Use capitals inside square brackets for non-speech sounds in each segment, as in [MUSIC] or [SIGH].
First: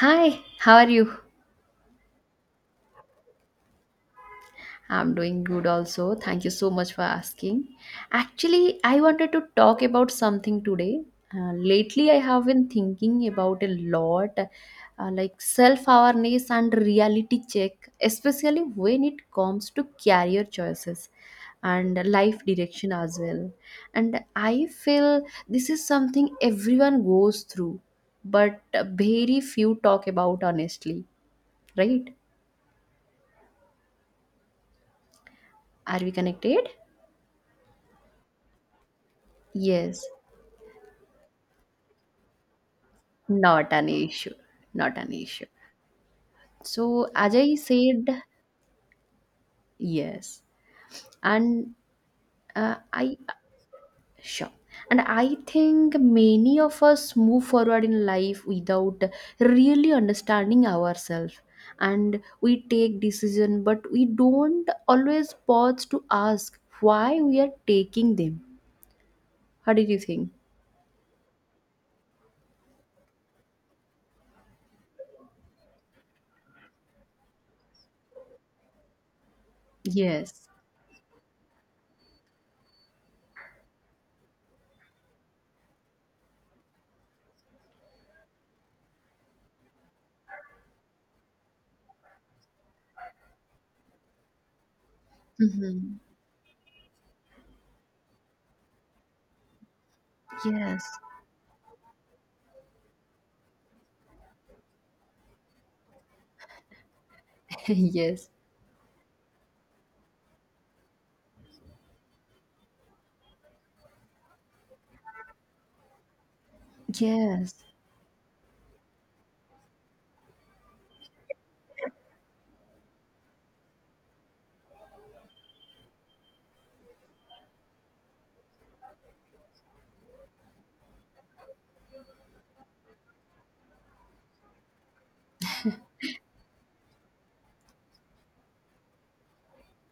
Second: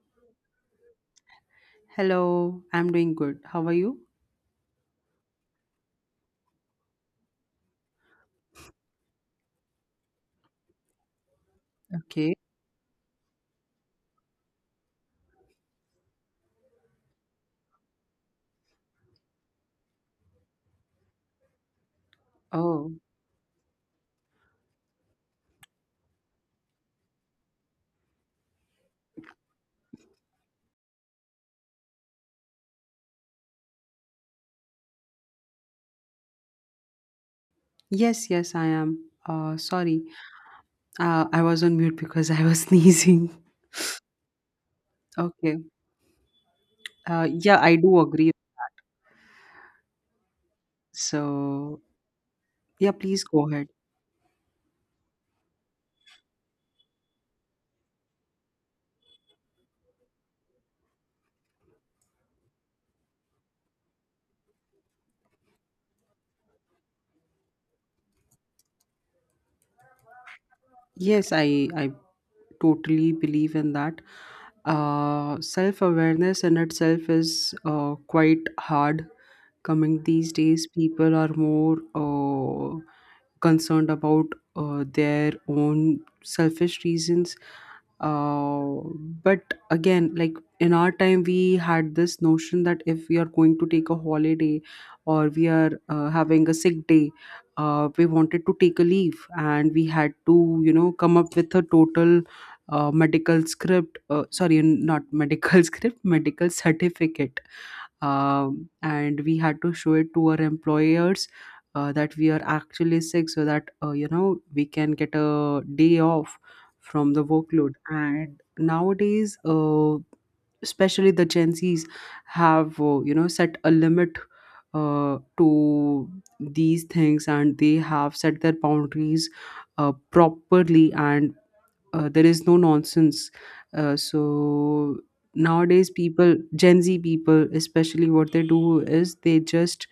Hi, how are you? Hello, I'm doing good. How are you? I'm doing good also. Thank you so much for asking. Actually, I wanted to talk about something today. Lately, I Okay. have been thinking about a lot like self awareness and reality check, especially when it comes to career choices and life direction Oh, as well. And I feel this is something everyone goes through, but very few talk about honestly, right? Are we connected? yes, yes, I am. Uh, sorry, Yes, uh, I was on mute because I was [LAUGHS] sneezing. not an issue. Not an issue. Okay. So, Uh, as I yeah, I do said, agree. yes. And So, uh, yeah, I, please go ahead. sure. And I think many of us move forward in life without really understanding ourselves. And we take decision, but we don't always pause to ask why we are taking them. How did you think? Yes, I totally believe in that. Self-awareness in itself is quite hard coming these Yes. days. People are more concerned about their own selfish reasons, uh, but again, like, in our time we had this notion that if we are going to take a holiday or we are Hmm. Having a sick day, we wanted to take a leave and we had to, you know, Yes. come up with a total medical script, sorry, not medical [LAUGHS] script, medical certificate, [LAUGHS] Yes. And we had to show it to our employers, that we are actually sick so that, you know, we can get a day off from the Yes. workload. And nowadays, especially the gen z's have, you know, set a limit to these things, and they have set their boundaries properly, and there is no nonsense. So nowadays people, gen z people especially, what they do is they just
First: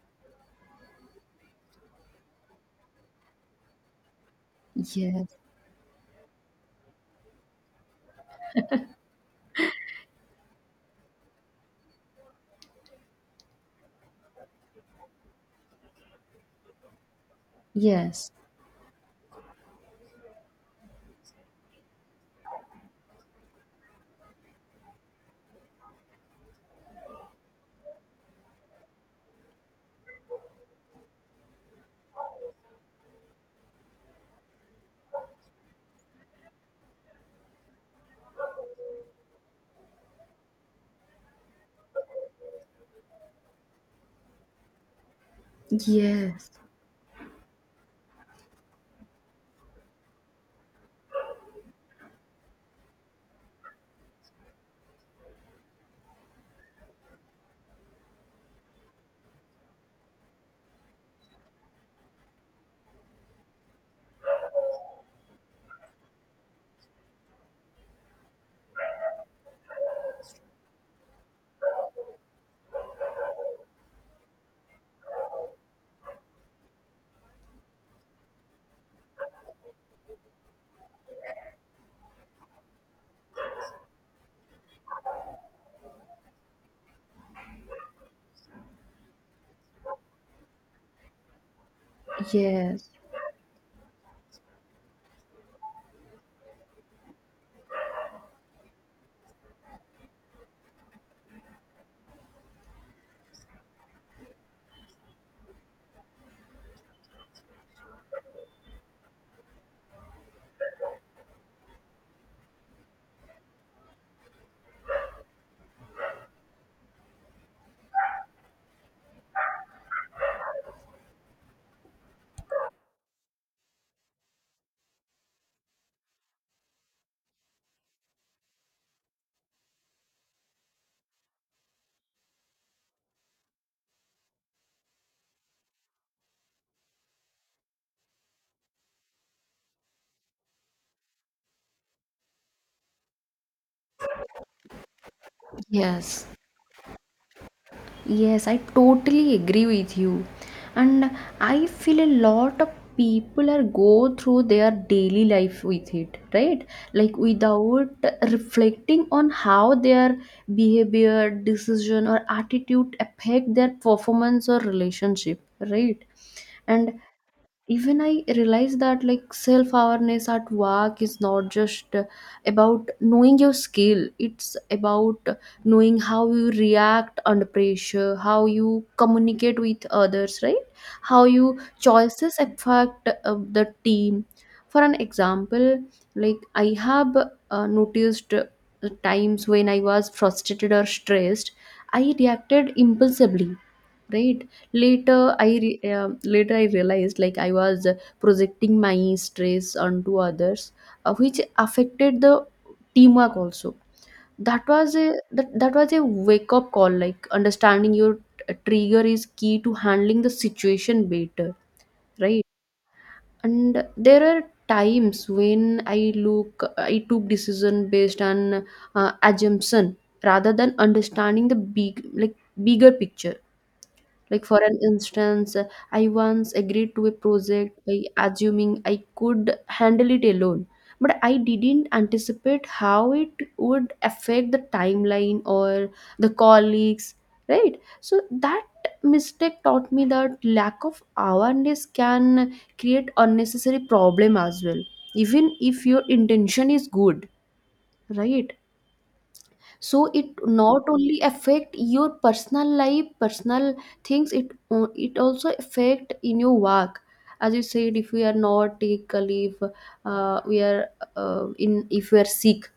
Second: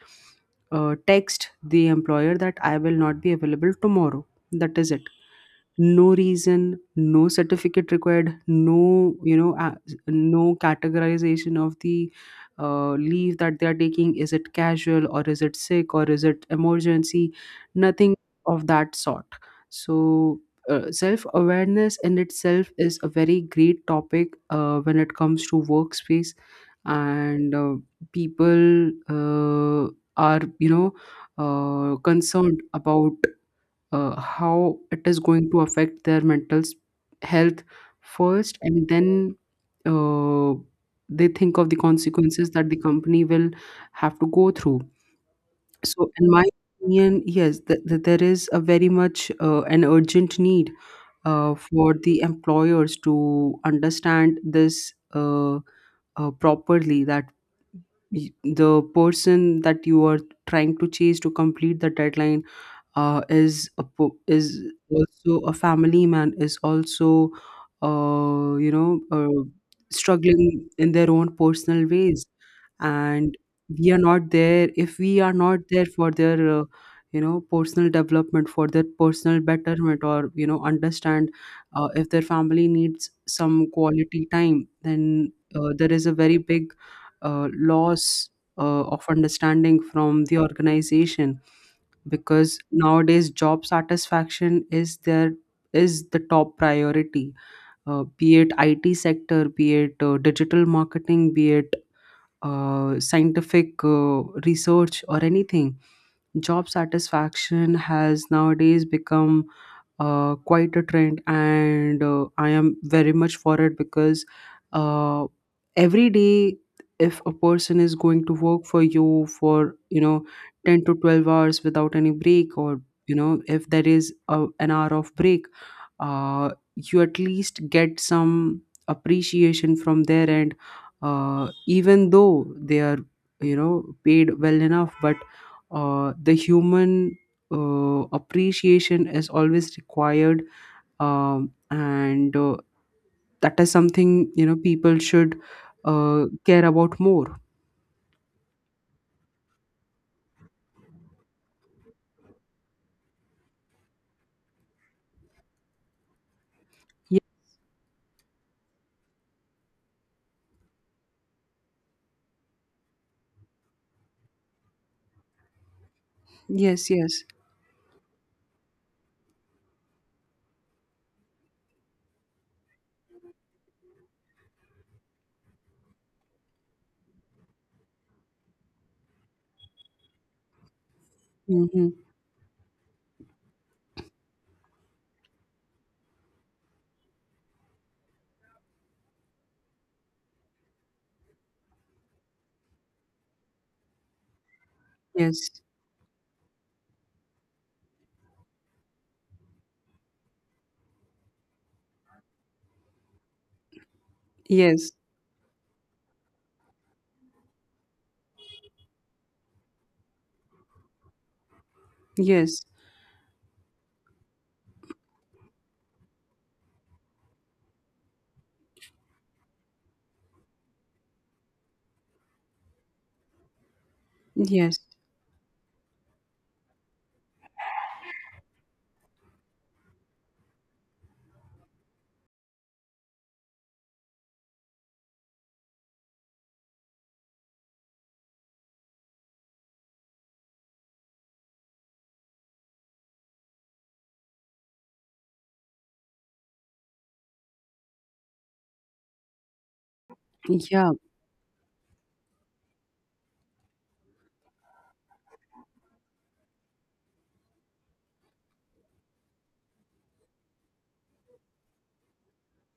text the employer that I will not be available tomorrow. That is it. Yes. No reason, no certificate required, no, you know, no categorization of the leave that they are taking. Is it casual, or is it sick, or is it emergency? Nothing Yes. of that sort. So self awareness in itself is a very great topic when it comes to workspace. And people are, you know, concerned about how it is going to affect their health first, and then uh, they think of the consequences that the company will have to go through. So in my Yes, opinion, yes, there is a very much, an urgent need for the employers to understand this, properly, that the person that you are trying to chase to complete the deadline, is also a family man, is also, you know, struggling in their own personal ways. And we are not there, if we are not there for their, you know, personal development, for their personal betterment, or, you know, understand if their family needs some quality time, then there is a very big loss of understanding from the organization, because yes, nowadays job satisfaction is there, is the top priority, be it IT sector, be it digital marketing, be it scientific research, or anything. Job satisfaction has nowadays become quite a trend, and I am very much for it, because uh, every day, if a person is going to work for you for, you know, 10 to 12 hours without any break, or, you know, if there is an hour of break, uh, you at least get some appreciation from there. And even though they are, you know, paid well enough, but the human appreciation is always required. And That is something, you know, people should, yes, care about more. yes, I totally agree with you. And I feel a lot of people are go through their daily life with it, right? Like Ye- without reflecting on how their behavior, decision, or attitude affect their performance or relationship, right? yes, And yes. even I realize that like self awareness at work is not just about knowing your skill, it's about knowing how you react under pressure, how you communicate with others, right, how your Mm-hmm. choices affect the team. For an example, like I have noticed times when I was frustrated or stressed, I reacted impulsively, right. Later, I Yes, re- um later I realized like I was projecting my stress onto others, which affected the teamwork also. That yes, was a that, that was a wake up call. Like understanding your trigger is key to handling the situation better, right? yes. And there are times when I look, I took decision based on assumption rather than understanding the bigger picture, like, for Yes. an instance, I once agreed to a project by assuming I could handle it alone, but I didn't anticipate how it would affect the timeline or the colleagues, right? So, that mistake taught me that lack of awareness can create unnecessary problem as well, even if your intention is good, right. So it not Yeah. only affect your personal life, personal things, it also affect in your work. As you said, if we are not take a leave, we are in if we are sick,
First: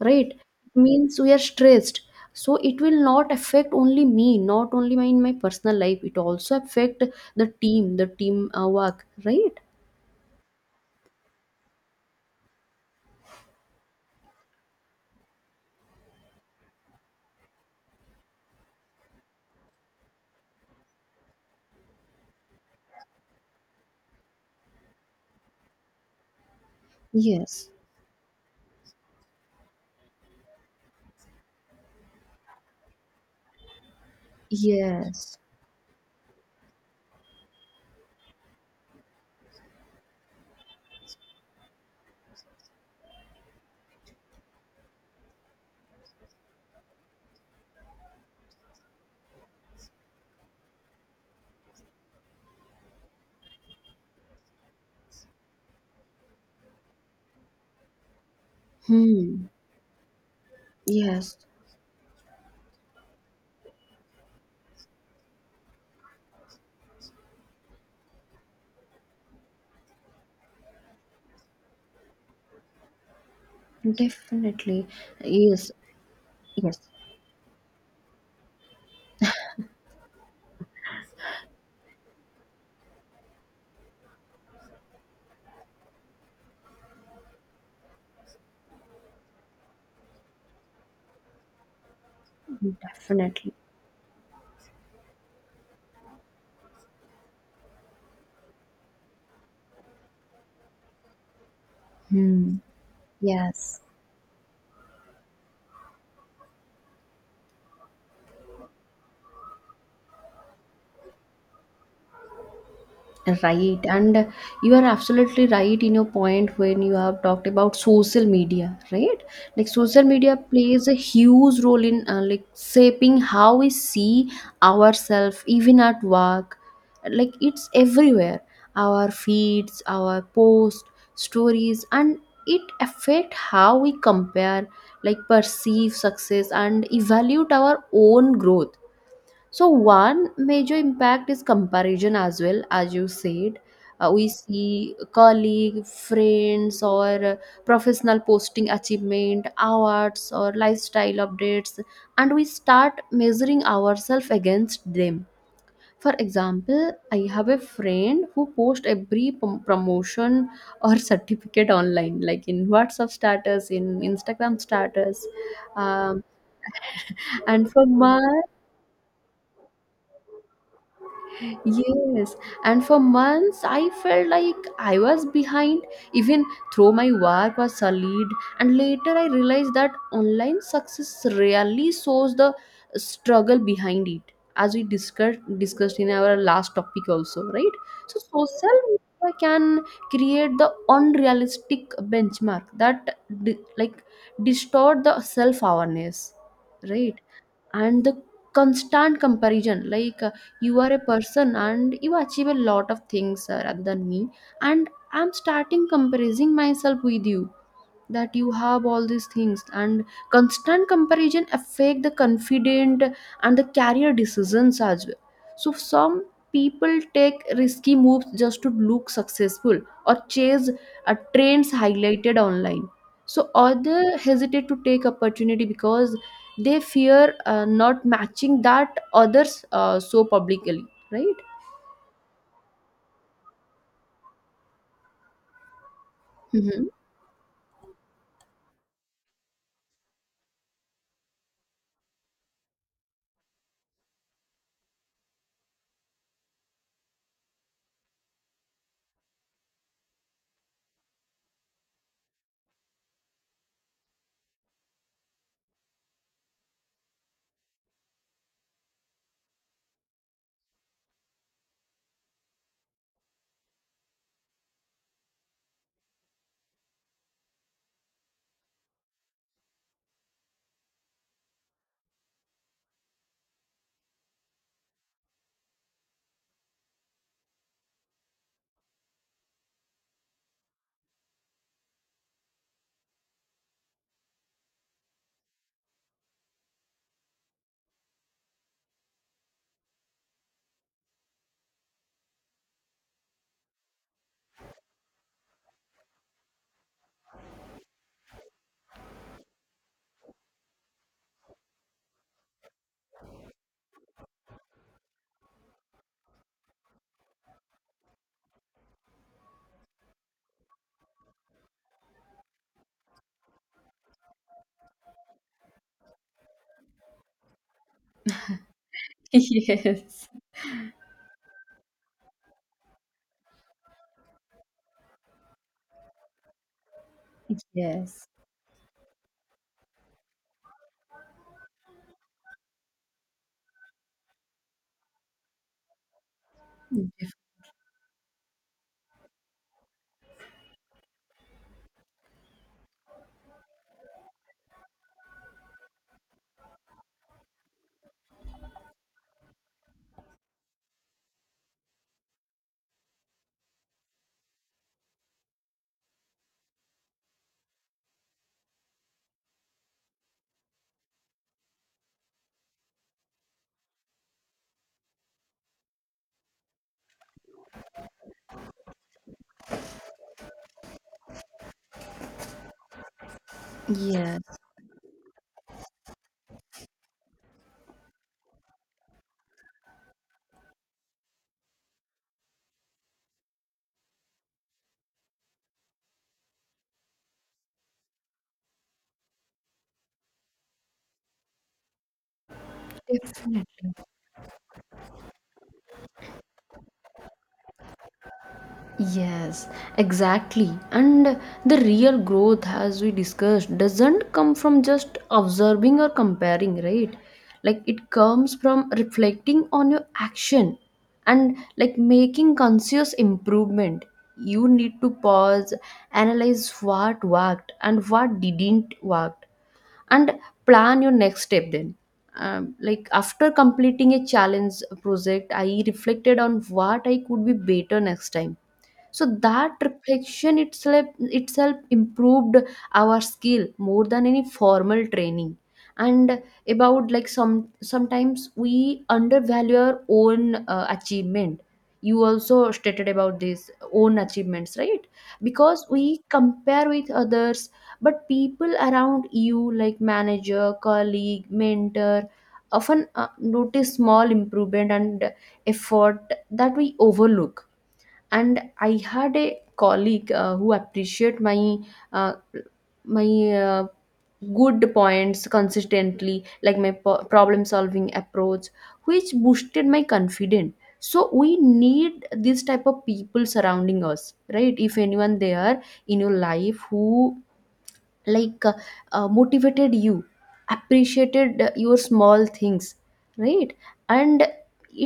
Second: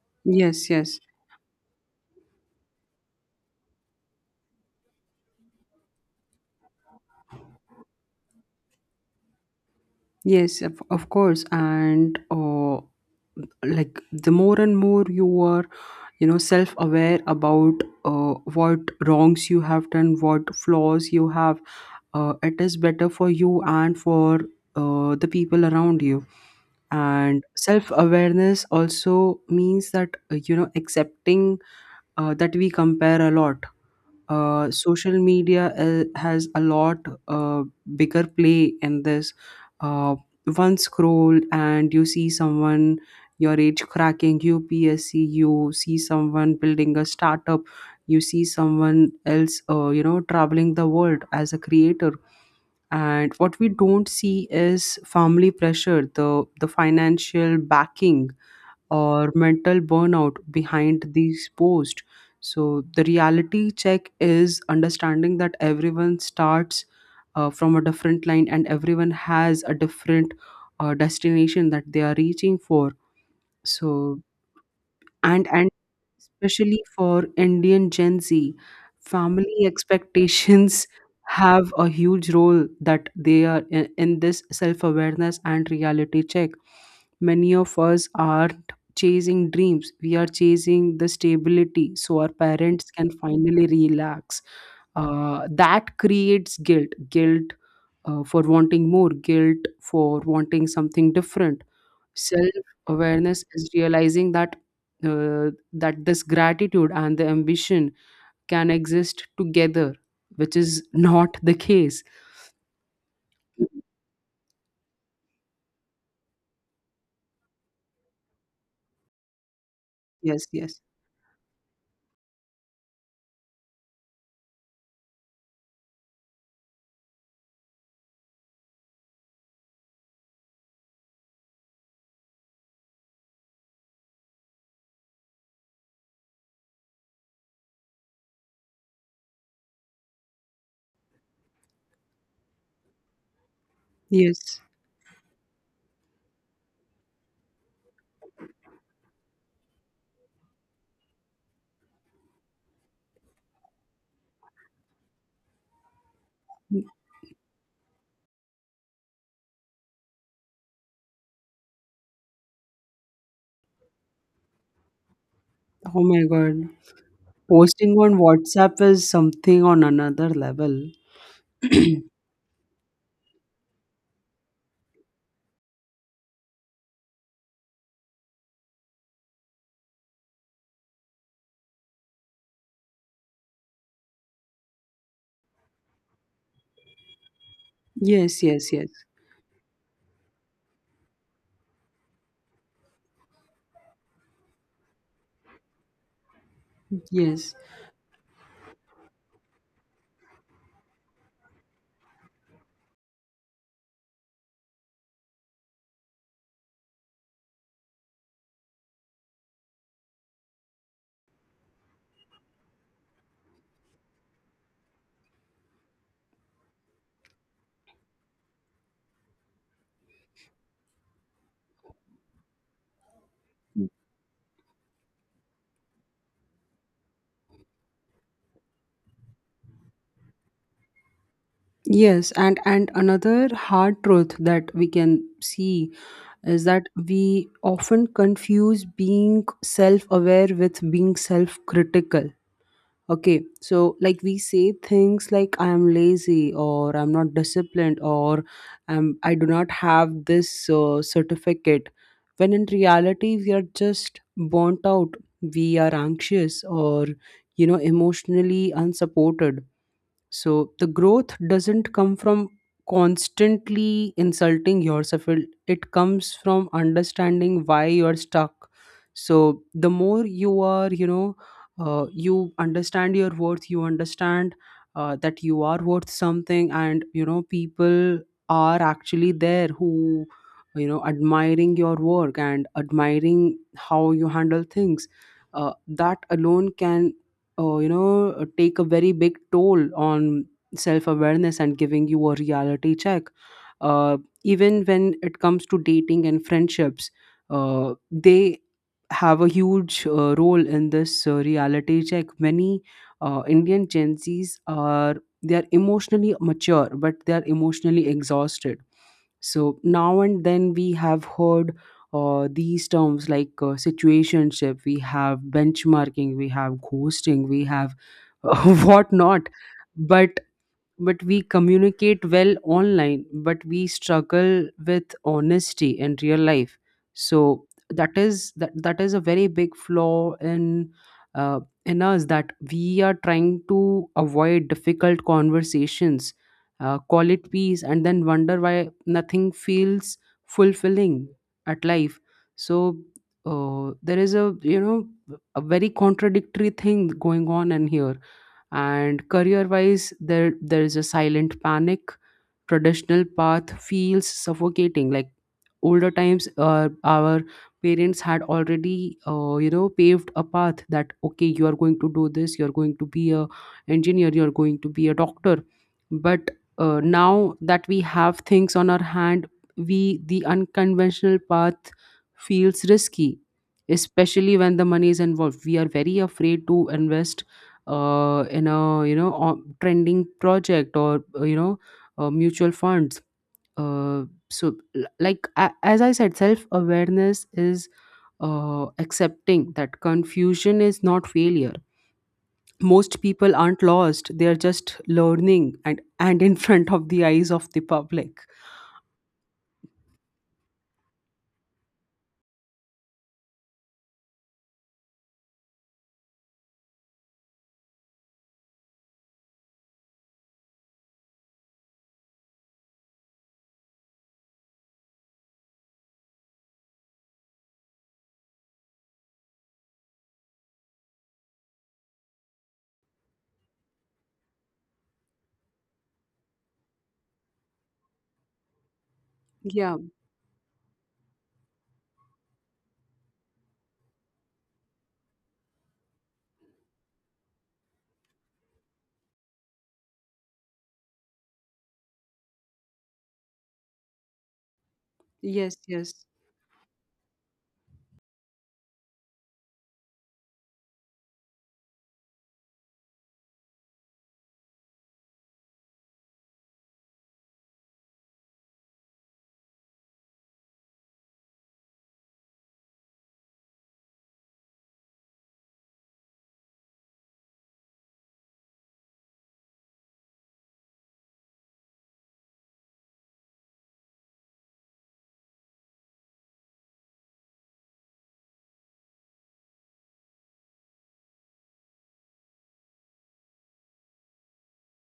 right, Yes, yes. means we are stressed. So it will not affect only me, not only my in my personal life, it also affect the team, the team work, right. Yes, of course. And like, the more and more you are, you know, self aware about what wrongs you have done, what flaws you have, it is better for you and for the people around you. And Yes, self awareness also means that, you know, accepting that we compare a lot. Social yes. media has a lot uh, bigger play in this. Uh, one scroll and you see someone your age cracking UPSC, you see someone building a startup, you see someone else, you know, traveling the world as a creator, and what we don't see is family pressure, the financial backing or Hmm. mental burnout behind Yes, these posts. So the reality check is understanding that everyone starts from a different line and everyone has a different destination that they are reaching for. So, definitely. and Yes, yes. especially for Indian Gen Z, family expectations [LAUGHS] have a huge role that they are in this self awareness and reality check. Many of us aren't chasing dreams, we are chasing the stability so our parents can Definitely. finally relax. That creates guilt, for wanting more, guilt for wanting something different. Hmm. Self-awareness is Yes. realizing that that this gratitude and the ambition can exist together, which is not the case. Right. And you are absolutely right in your point when you have talked about social media, right? Like social media Yes, yes, plays a huge role in like shaping how we see ourselves, even at work. Like it's everywhere. Our feeds, our posts, stories, and it affect how we compare, like perceive success and evaluate our own growth. So one major impact is comparison as well, as you said. We yes. see colleague, friends, or professional posting achievement, awards, or lifestyle updates, and we start measuring ourselves against them. For example, I have a friend who posts every promotion or [LAUGHS] certificate online, like in WhatsApp status, in Instagram status, Oh my um, God. and for Posting on my WhatsApp is something on another level. Yes, and for months I felt like I was behind, even though my work was solid. And later I realized that online success rarely shows the struggle behind it, as we discussed in our last topic also, right? So Yes, yes, social yes. media can create the unrealistic benchmark that like distort the self awareness, right? Yes. And the constant comparison, like you are a person and you achieve a lot of things rather than me, and I'm starting comparing myself with you, that you have all these things, and constant comparison affect the confident and the career decisions as well. So some people take risky moves just to look successful, or chase trends highlighted online, so others hesitate to take opportunity because they fear not matching that others so publicly, right. Yes, and another hard truth that we can see is Hmm. that we often confuse being self-aware with being self-critical. Okay, so like, we say things like I am lazy, or I'm not disciplined, or I do not have this certificate. When in reality, we are just burnt out, we are anxious, or, you know, emotionally unsupported. So the growth doesn't come from constantly insulting yourself. It comes from understanding why you're stuck. So the more you are, you know, you understand your worth. You understand that you are worth something, and, you know, people are actually there who, you know, admiring your work and admiring how you handle things, uh, that alone can, you know, take a very big toll on self-awareness and giving you a reality check, uh, even when it comes to dating and friendships. They have a huge role in this reality check. Many Indian gen z's are, they are emotionally mature, but they are emotionally exhausted. So now and then we have heard these terms like, situationship, we have benchmarking, we have ghosting, we have [LAUGHS] [LAUGHS] whatnot. Yes. But we communicate well online, but we struggle with honesty in real life. So that Yes. is, that is a very big flaw in, in us, that we are trying to avoid difficult conversations, call Def- it peace, and then wonder why nothing feels fulfilling at life. So there is a, you know, a very contradictory thing going on in here. And career wise, there is a silent panic. Traditional path feels suffocating. Like older times, our parents had already, you know, paved a path, that okay, you are going to do this, you are going to be a engineer, you are going to be a doctor. But now that we have things on our hand, we the unconventional path feels risky, especially yes, when the money is involved. We are very afraid to invest in a, you know, trending project, or, you know, mutual funds. Uh, so, like a as I said, self awareness is, accepting that confusion is not failure. Most people aren't definitely. lost; they are just learning, and [LAUGHS] in front of the eyes of the public. Yes, exactly. And the real growth, as we discussed, doesn't come from just observing or comparing, right? Like it comes from reflecting on your action and like making conscious improvement. You need to pause, analyze what worked and what didn't work, and plan your next step then. Like after completing a challenge project, I reflected on what I could be better next time. So that Yeah. reflection itself improved our skill more than any formal training. And about like some sometimes we undervalue our own achievement, you also stated about this own achievements, right, Yes. because Yes. we compare with others. But people around you like manager, colleague, mentor often notice small improvement and effort that we overlook. And I had a colleague who appreciate uh, my uh, good points consistently, like my problem solving approach, which boosted my confidence. So we need this type of people surrounding us, right, if anyone there in your life who like uh, motivated you, appreciated your small things, right. And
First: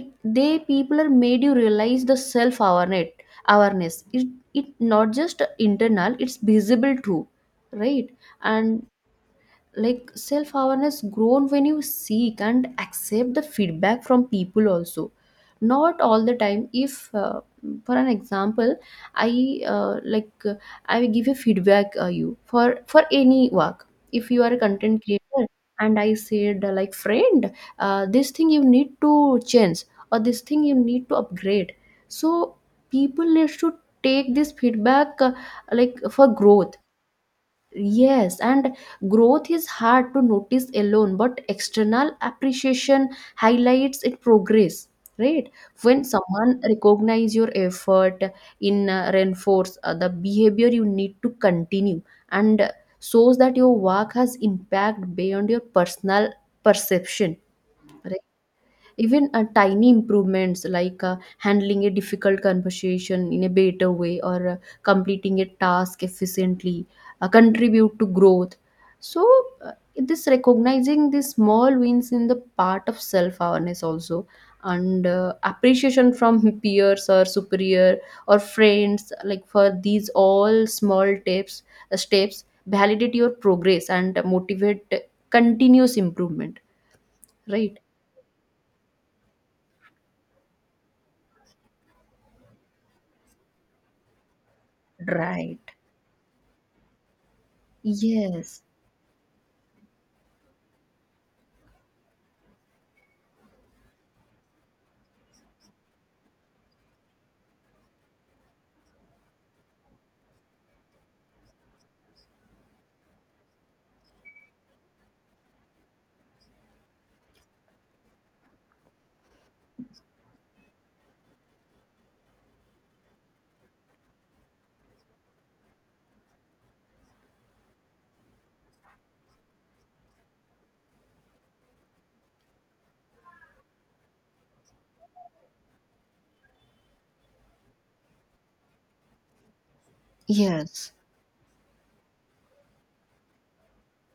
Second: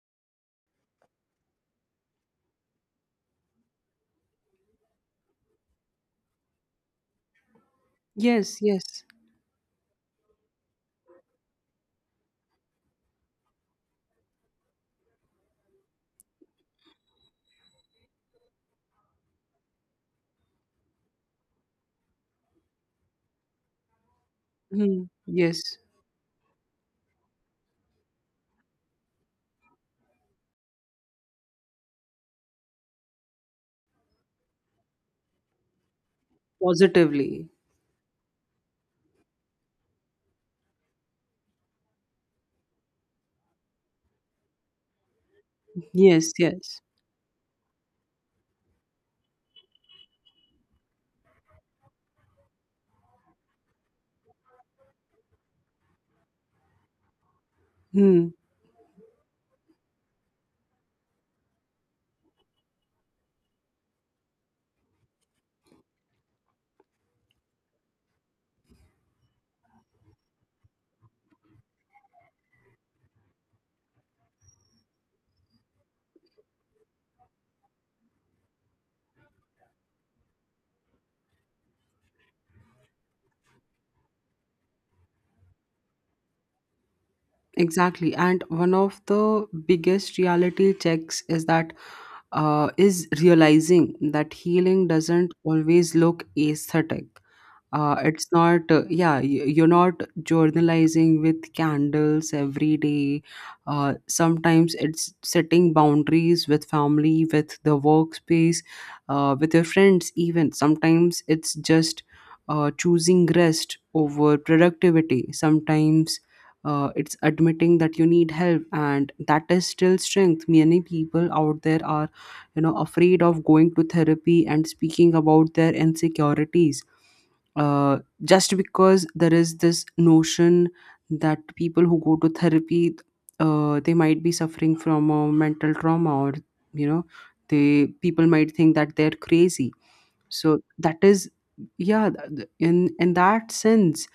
it they people are made you realize the self awareness, it, it not just internal, it's visible too, right. Yes. And Yes. like self awareness grown when you seek and accept the feedback from people also, not all the time, if for an example, i uh, like uh, I will give a feedback you for any work, if you are a content Hmm. creator, Yes. and I said like friend, this thing you need to change or this thing you need to upgrade. So people need to take this feedback, like for growth. Positively. Yes, and growth is hard to notice alone, but external appreciation highlights it progress, right? When Yes. someone Yes. recognize your effort in reinforce the behavior you need to continue, and shows that your work has impact beyond your personal perception, right? Hmm. Even tiny improvements like handling a difficult conversation in a better way or completing a task efficiently contribute to growth. So, this recognizing the small wins in the part of self awareness also, and appreciation from [LAUGHS] peers or superior or friends, like for these all small tips steps validate your progress and motivate continuous improvement, right. Exactly. And one of the biggest reality checks is that, is realizing that healing doesn't Right. always look aesthetic. It's not, Yes, you're not journalizing with candles every day. Sometimes it's setting boundaries, with family, with the workspace, with your friends. Even sometimes it's just, choosing rest over productivity. Sometimes it's admitting that you need help, and that is still strength. Many people out there are, you know, afraid of going to therapy and speaking about their insecurities, uh, just because there is this notion that people who go to therapy, they might be suffering from a mental trauma, or, you know, they people might think that they're crazy. So yes. that is, yeah, in that sense,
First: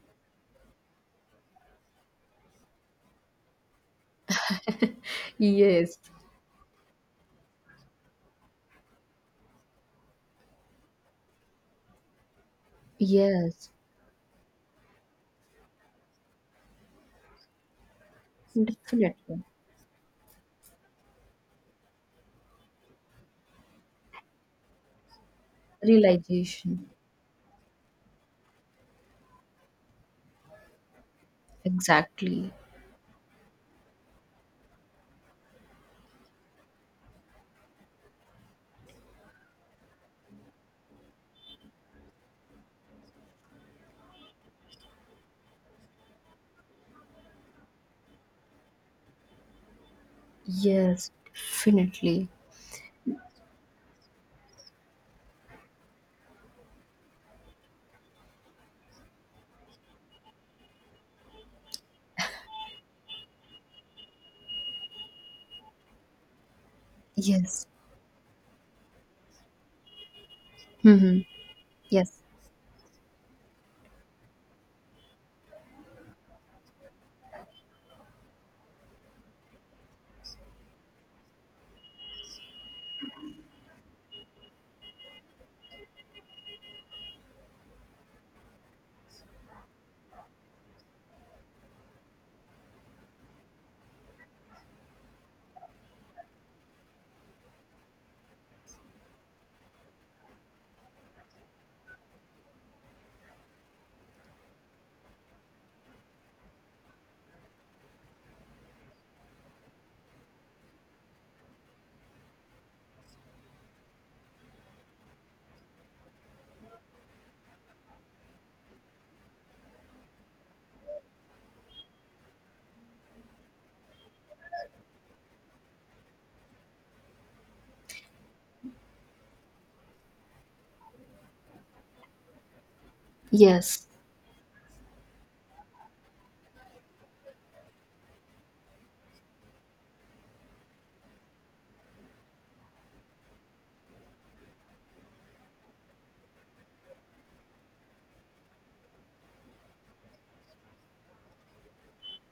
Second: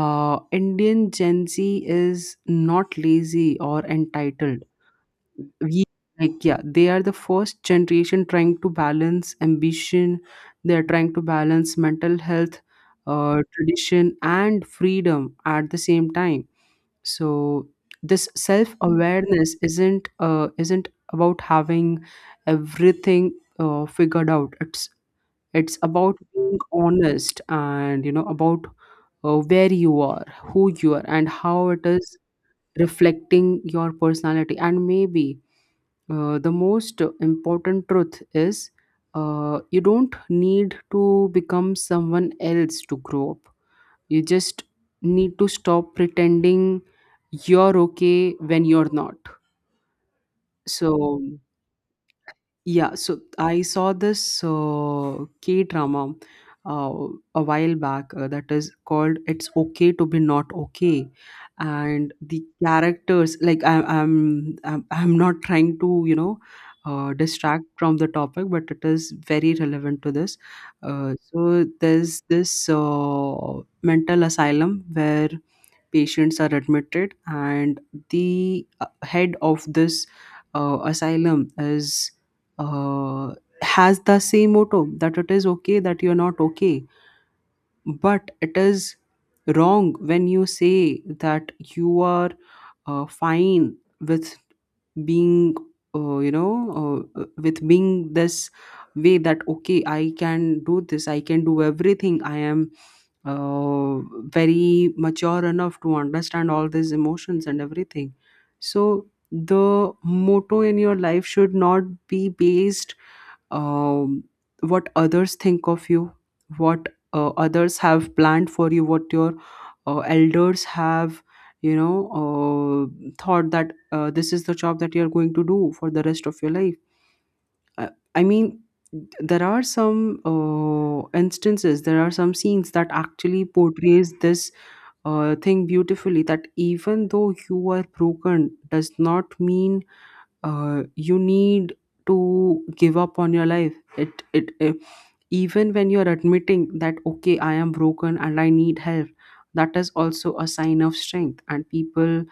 Indian gen z is not lazy or entitled. [LAUGHS] We Yes. like Yeah, they are the first generation trying to balance ambition, they are trying to balance mental health, Yes, tradition and freedom at the same time. So this self definitely. awareness isn't about having everything figured out. It's about being Realization, honest, and, you know, about where you are, who you are, and how it is exactly. reflecting your personality. And maybe the most important truth is, you don't need to become someone else to grow up. You just need to stop pretending you're okay when you're not. Yes, So, definitely. yeah, so I saw this K drama, uh, a while back, that is called "It's Okay to Be Not Okay," and the characters, like I, I'm not trying to, you know, distract Yes. from the topic, but it is very relevant to this. Uh, Hmm. so Yes, there's this mental asylum where patients are admitted, and the head of this asylum is uh, has the same motto that it is okay that you're not okay, but it is wrong when you say that you are fine with being uh, you know with being this way that okay, I can do this, I can do everything, I am uh, very mature enough to understand all these emotions and everything. So the motto in your life should not be based um, what others think of you, what others have planned for you, what your elders have you know thought that this is the job that you're going to do for the rest of your life. uh, I mean, there are some instances, there are some scenes that actually yes, portrays this thing beautifully, that even though you are broken does not mean you need to give up on your life. It. Even when you're admitting that okay, I am broken and I need help, that is also a sign of strength, and people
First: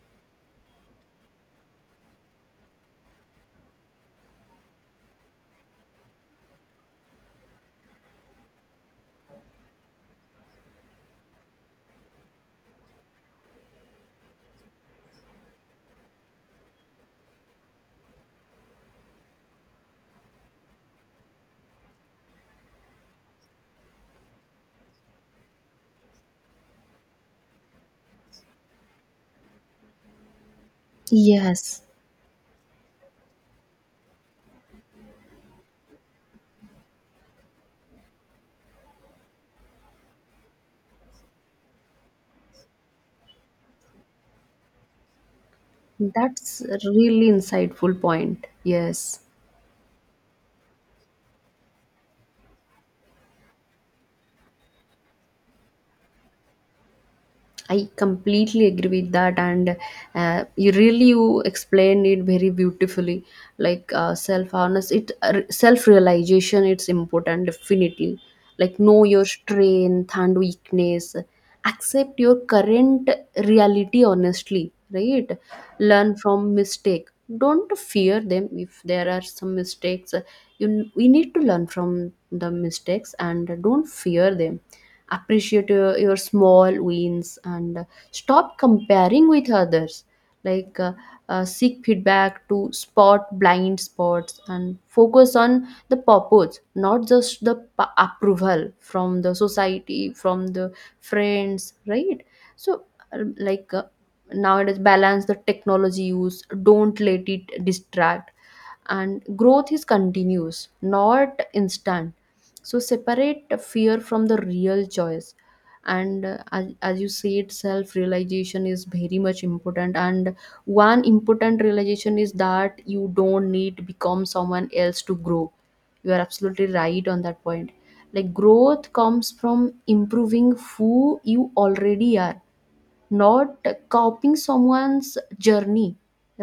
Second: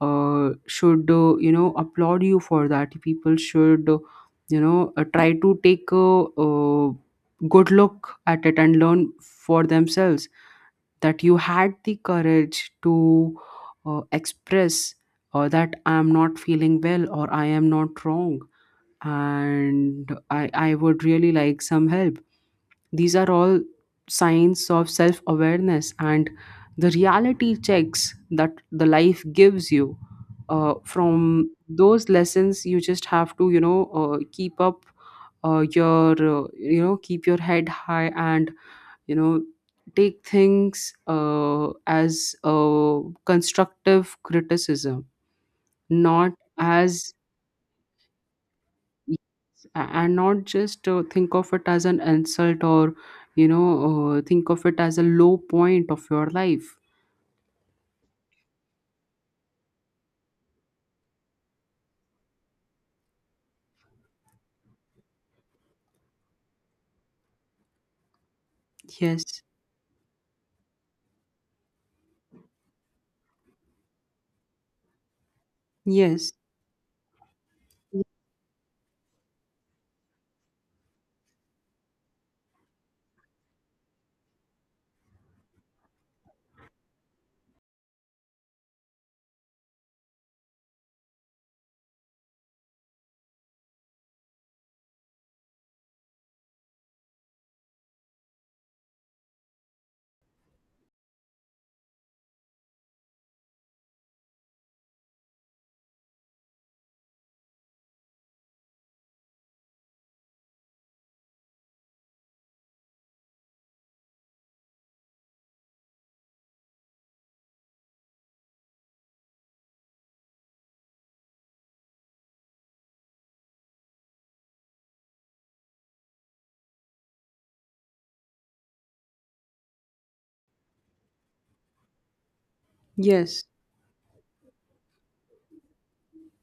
should applaud you for that. People should try to take a, good look at it and learn for themselves that you had the courage to express that I am not feeling well or I am not wrong, and I would really like some help. These are all signs of self awareness and the reality checks that the life gives you. From yes. those lessons, you just have to, keep up your, keep your head high and, you know, take things as a constructive criticism, not That's a as, really insightful point. Yes. and not just think of it as an insult or, you know, think of it as a low point of your life. I completely agree with that, and you really you explained it very beautifully. Like self realization, it's important definitely. Like know your Yes, strength and weakness, accept your current reality honestly, right? Learn yes, from mistake. Don't fear them if there are some mistakes. You we need to learn from the mistakes and don't fear them, appreciate your small wins and stop comparing with others, like uh, seek feedback to spot blind spots and focus on the purpose, not just the approval from the society, from the friends, right. So, uh, like uh, nowadays balance the technology use, don't let it distract, and growth is continuous, not instant. So separate fear from the real choice. And as you said, self realization is very much important. And one important realization is that you don't need to become someone else to grow. You are absolutely right on that point. Like growth comes from improving who you already are, yes, not copying someone's journey,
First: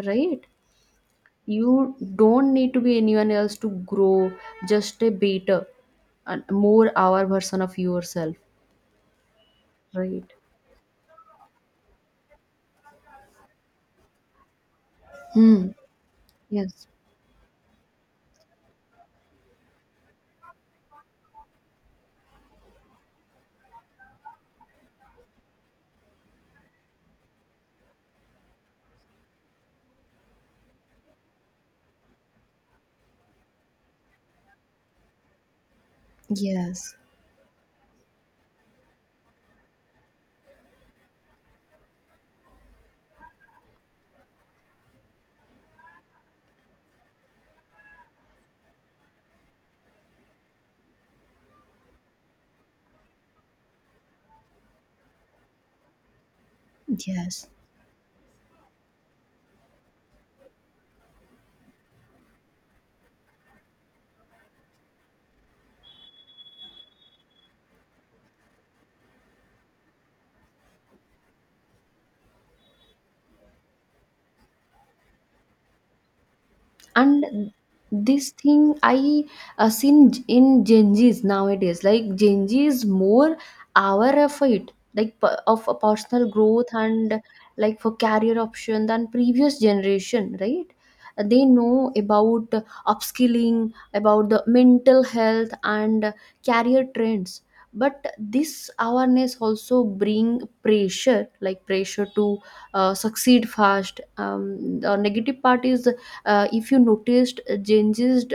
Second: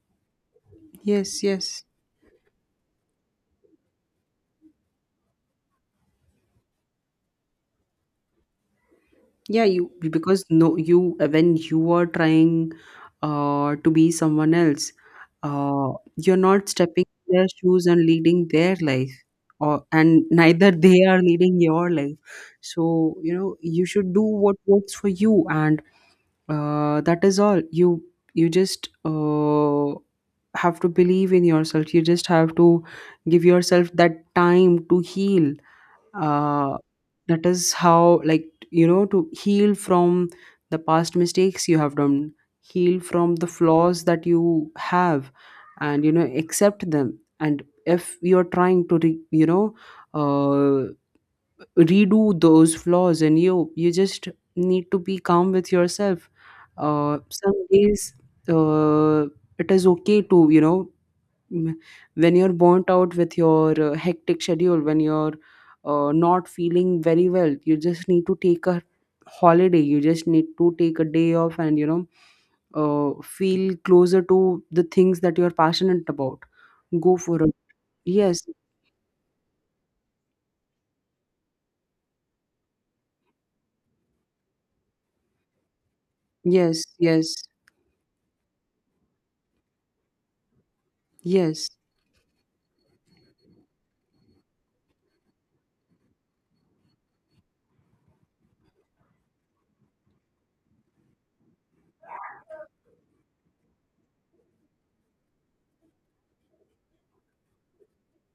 right. yes, yes. You don't need to be anyone else to grow, just a better and more our version of yourself, Yeah, you, right. because no, you, when you are trying to be someone else, Hmm. You're not Yes. stepping in their shoes and leading their life, or, and neither [LAUGHS] they are leading your life. So, you know, you should do what works for you, and that is all. You just have to believe in yourself. You just have to give yourself that time to heal. uh, Yes, that is how, like, you know, to heal from the past mistakes you have done, heal from the flaws that you have, and, you know, accept them. And if you're trying to uh, redo those flaws in you, you just need to be calm with yourself. Yes. Some days uh, it is okay to, you know, Mm, when you're burnt out with your hectic schedule, when you're not feeling very well, you just need to take a holiday, you just need to take a day off and, you know, feel closer to the things that you're passionate about, go And for it. this Yes, thing I seen in genjis nowadays, like genji is more aware of it, like of a personal growth yes, and yes, like for career option than previous generation, right. They yes. know about upskilling, about the mental health and career trends. But this awareness also bring pressure, like pressure to succeed fast. The negative part is if you noticed gen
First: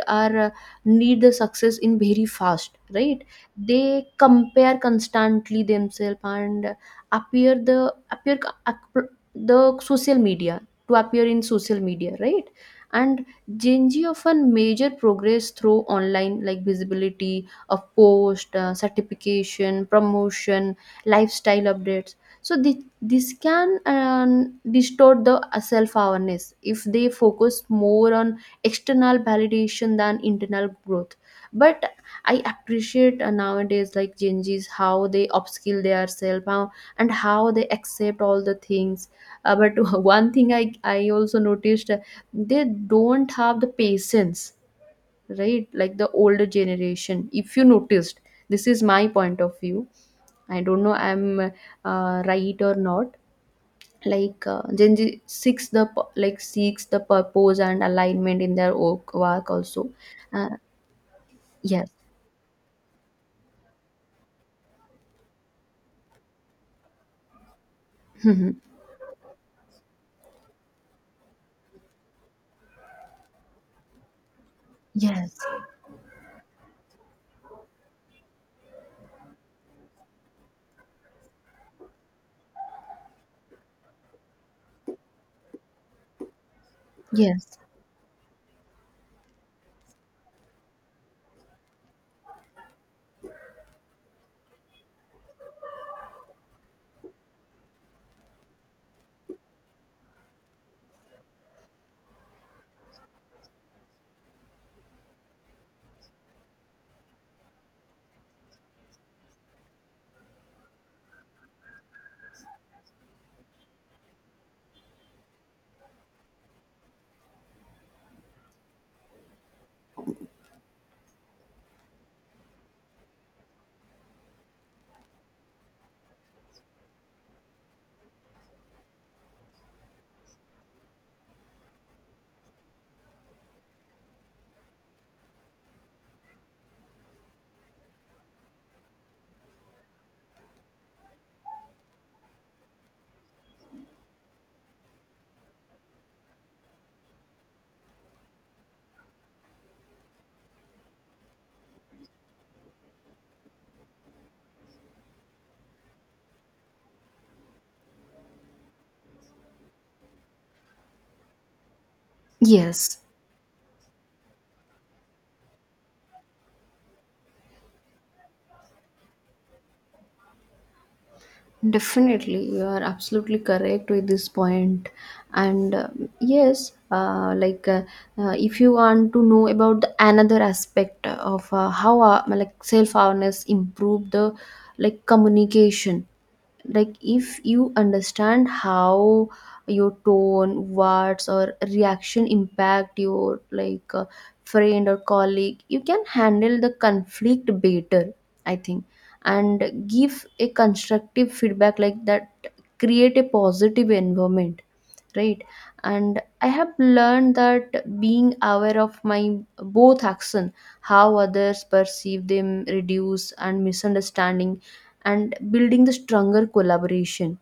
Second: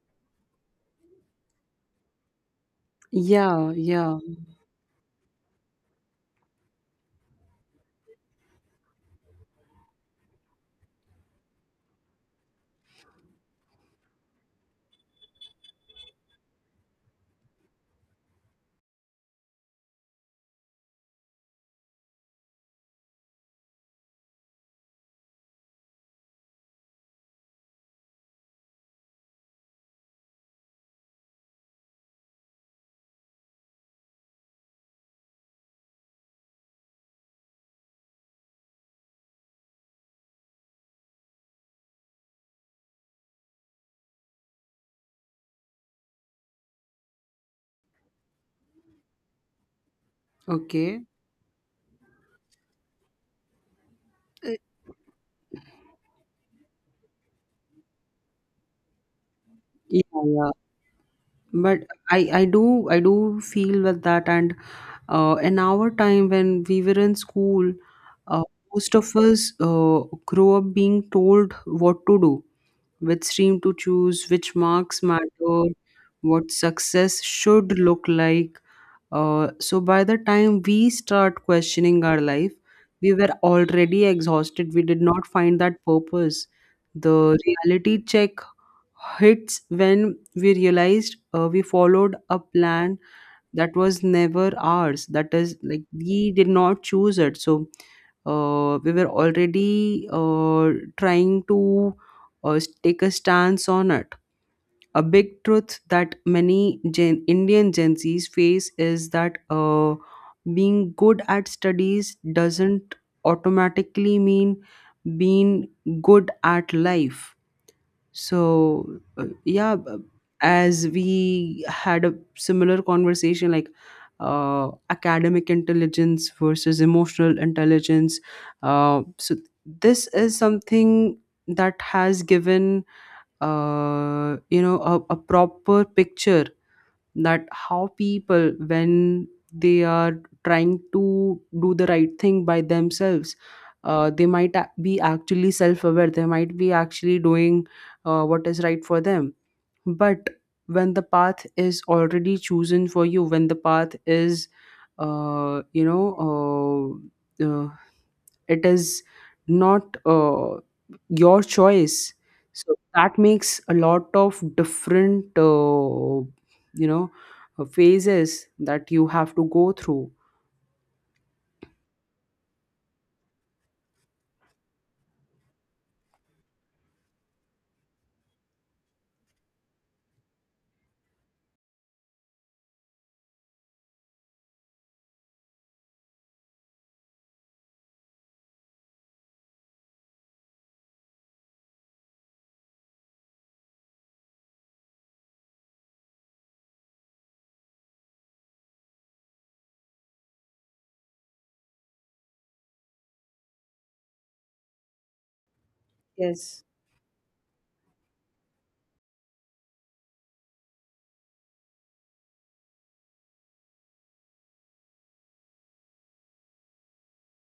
are need the success in very fast, right. Yeah, They yeah. compare constantly themselves and appear the appear ap- the social media to appear in social media, right. And gen z often measure progress through online, like visibility of post, certification, promotion, lifestyle updates. So this can distort the self awareness if they focus more on external validation than internal growth. But I appreciate nowadays like Gen Zs how they upskill their self how, and how they accept all the things. But [LAUGHS] one thing I also noticed they don't have the patience, right? Like the older generation. If you noticed, this is my point of view. I don't know Okay. I'm right or not. Like Uh, Gen Z seeks the like seeks the purpose and alignment in their work also. yeah, Uh, yeah. But yes. I do feel with that. And in our time, when we were in school, uh, Mhm. most of us grow up being told what to do, which stream to choose, which marks Yes. matter, what success should look like. So by the time we start questioning our life, we were already exhausted. We did not find that purpose. The Yes. reality check hits when we realized we followed a plan that was never ours. That is, like, we did not choose it. So we were already trying to take a stance on it. A big truth that many Indian Gen Z's face is that being good at studies doesn't automatically mean being good at life. So yeah, as we had a similar conversation, like academic intelligence versus emotional intelligence. So this is something that has given a proper picture that how people, when they are trying to do the right thing by themselves, they might be actually self-aware, they might be actually doing what is right for them. But when the path is already chosen for you, when the path is uh, you know uh, uh, it is not your choice, so Yes. that makes a lot of different you know phases that you have to go through. Definitely, you are absolutely correct with this point. And yes, if you want to know about the another aspect of how like self awareness improve the like communication, like if you understand how your tone, words, or reaction impact your like friend or colleague, you can handle the conflict better, I think, and give a constructive feedback like that, create a positive environment, right. And I Yes. have learned that being aware of my both action, how others perceive them, reduce and misunderstanding and building the stronger collaboration.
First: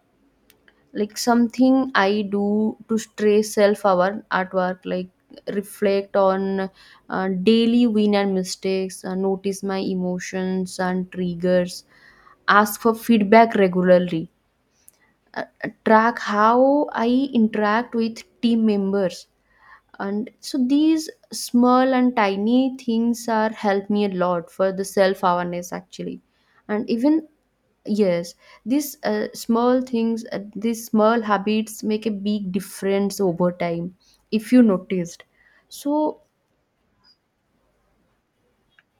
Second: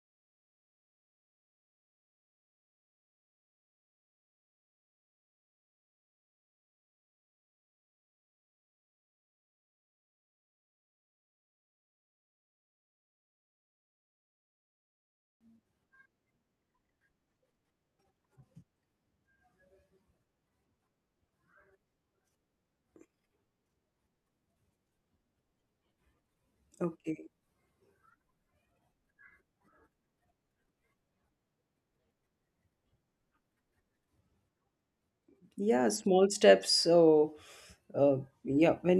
Like something I do to stay self our artwork, like reflect on daily win and mistakes, notice my emotions and triggers, ask for feedback regularly, uh, track how I interact with team members. And so these small and tiny things are help me a lot for the self awareness actually. And even Okay. yes, these small things, these small habits make a big difference over time, if you noticed. Yeah, So small steps. So Uh, yeah, when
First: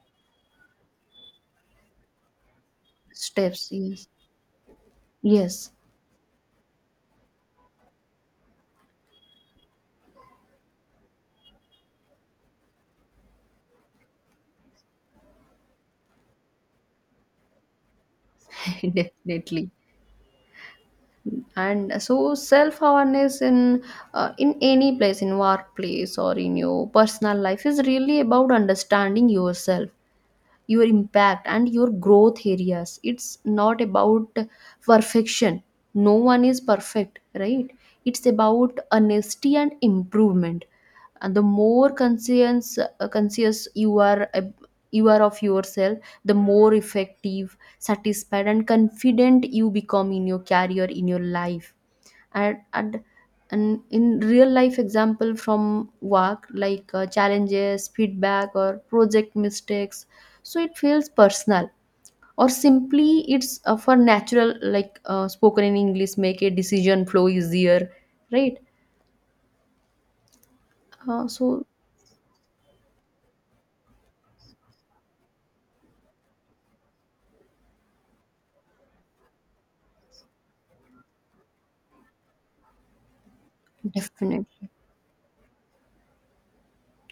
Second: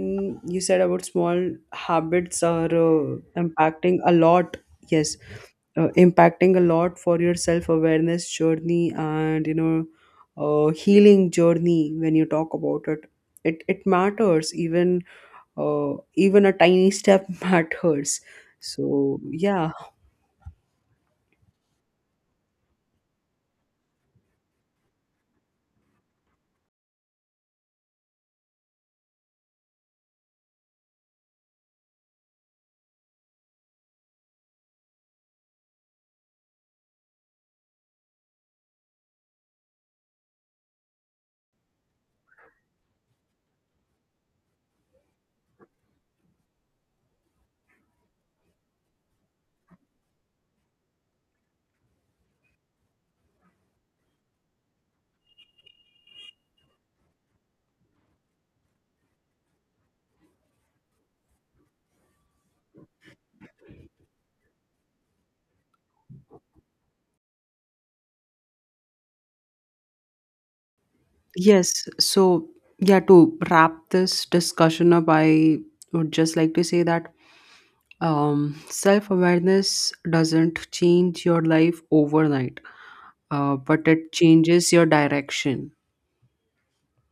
you said about small habits are steps impacting yes, a lot, yes, yes. Impacting a lot for your self-awareness journey and, you know, healing journey. When you talk about it, it matters. Even even a tiny step [LAUGHS] matters. So [LAUGHS] yeah. Definitely. And so self awareness in any place, in workplace or in your personal life, is really about understanding yourself, your impact and your growth areas. It's not about perfection, no one is perfect, right. It's about honesty and improvement. And the more conscious you are you are of yourself, the more effective, satisfied, and confident you become in your career, in your life. And and and in real life example from work, like challenges, feedback, or project mistakes, so it feels personal, or simply it's for natural, like spoken in English, make a decision flow easier, right. So Yes. So, yeah, to wrap this discussion up, I would just like to say that self awareness doesn't change your life overnight, but it changes definitely, your direction.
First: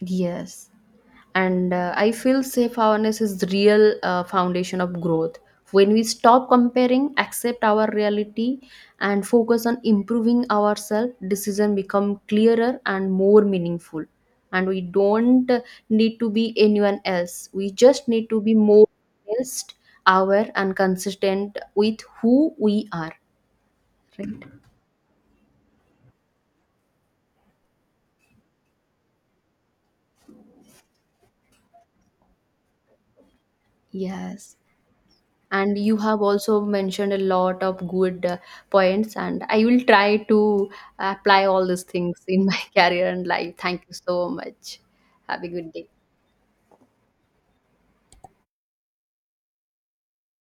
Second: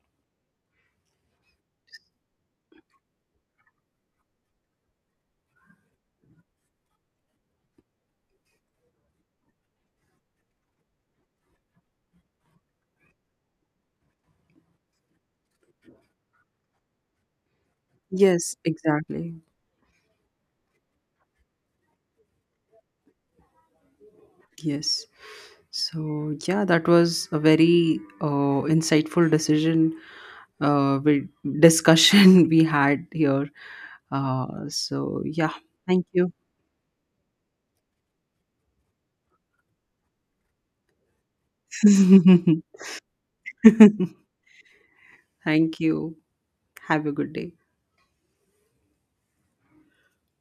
yes. And I feel self awareness is the real foundation of growth. When we stop comparing, accept our reality, and focus on improving ourselves, decision become clearer and more meaningful. And we don't need to be anyone else, we just need to be Yes, more exactly. honest, aware, and consistent with who we are, right. Yes. So, yeah, that was a very insightful decision, uh, we, discussion [LAUGHS] we had here. Yes, So, yeah, and you thank have you. also mentioned a lot of good points, and I will try to apply all these things in my [LAUGHS] [LAUGHS] career and life. Thank you so much. Have a good Thank day. you. Have a good day.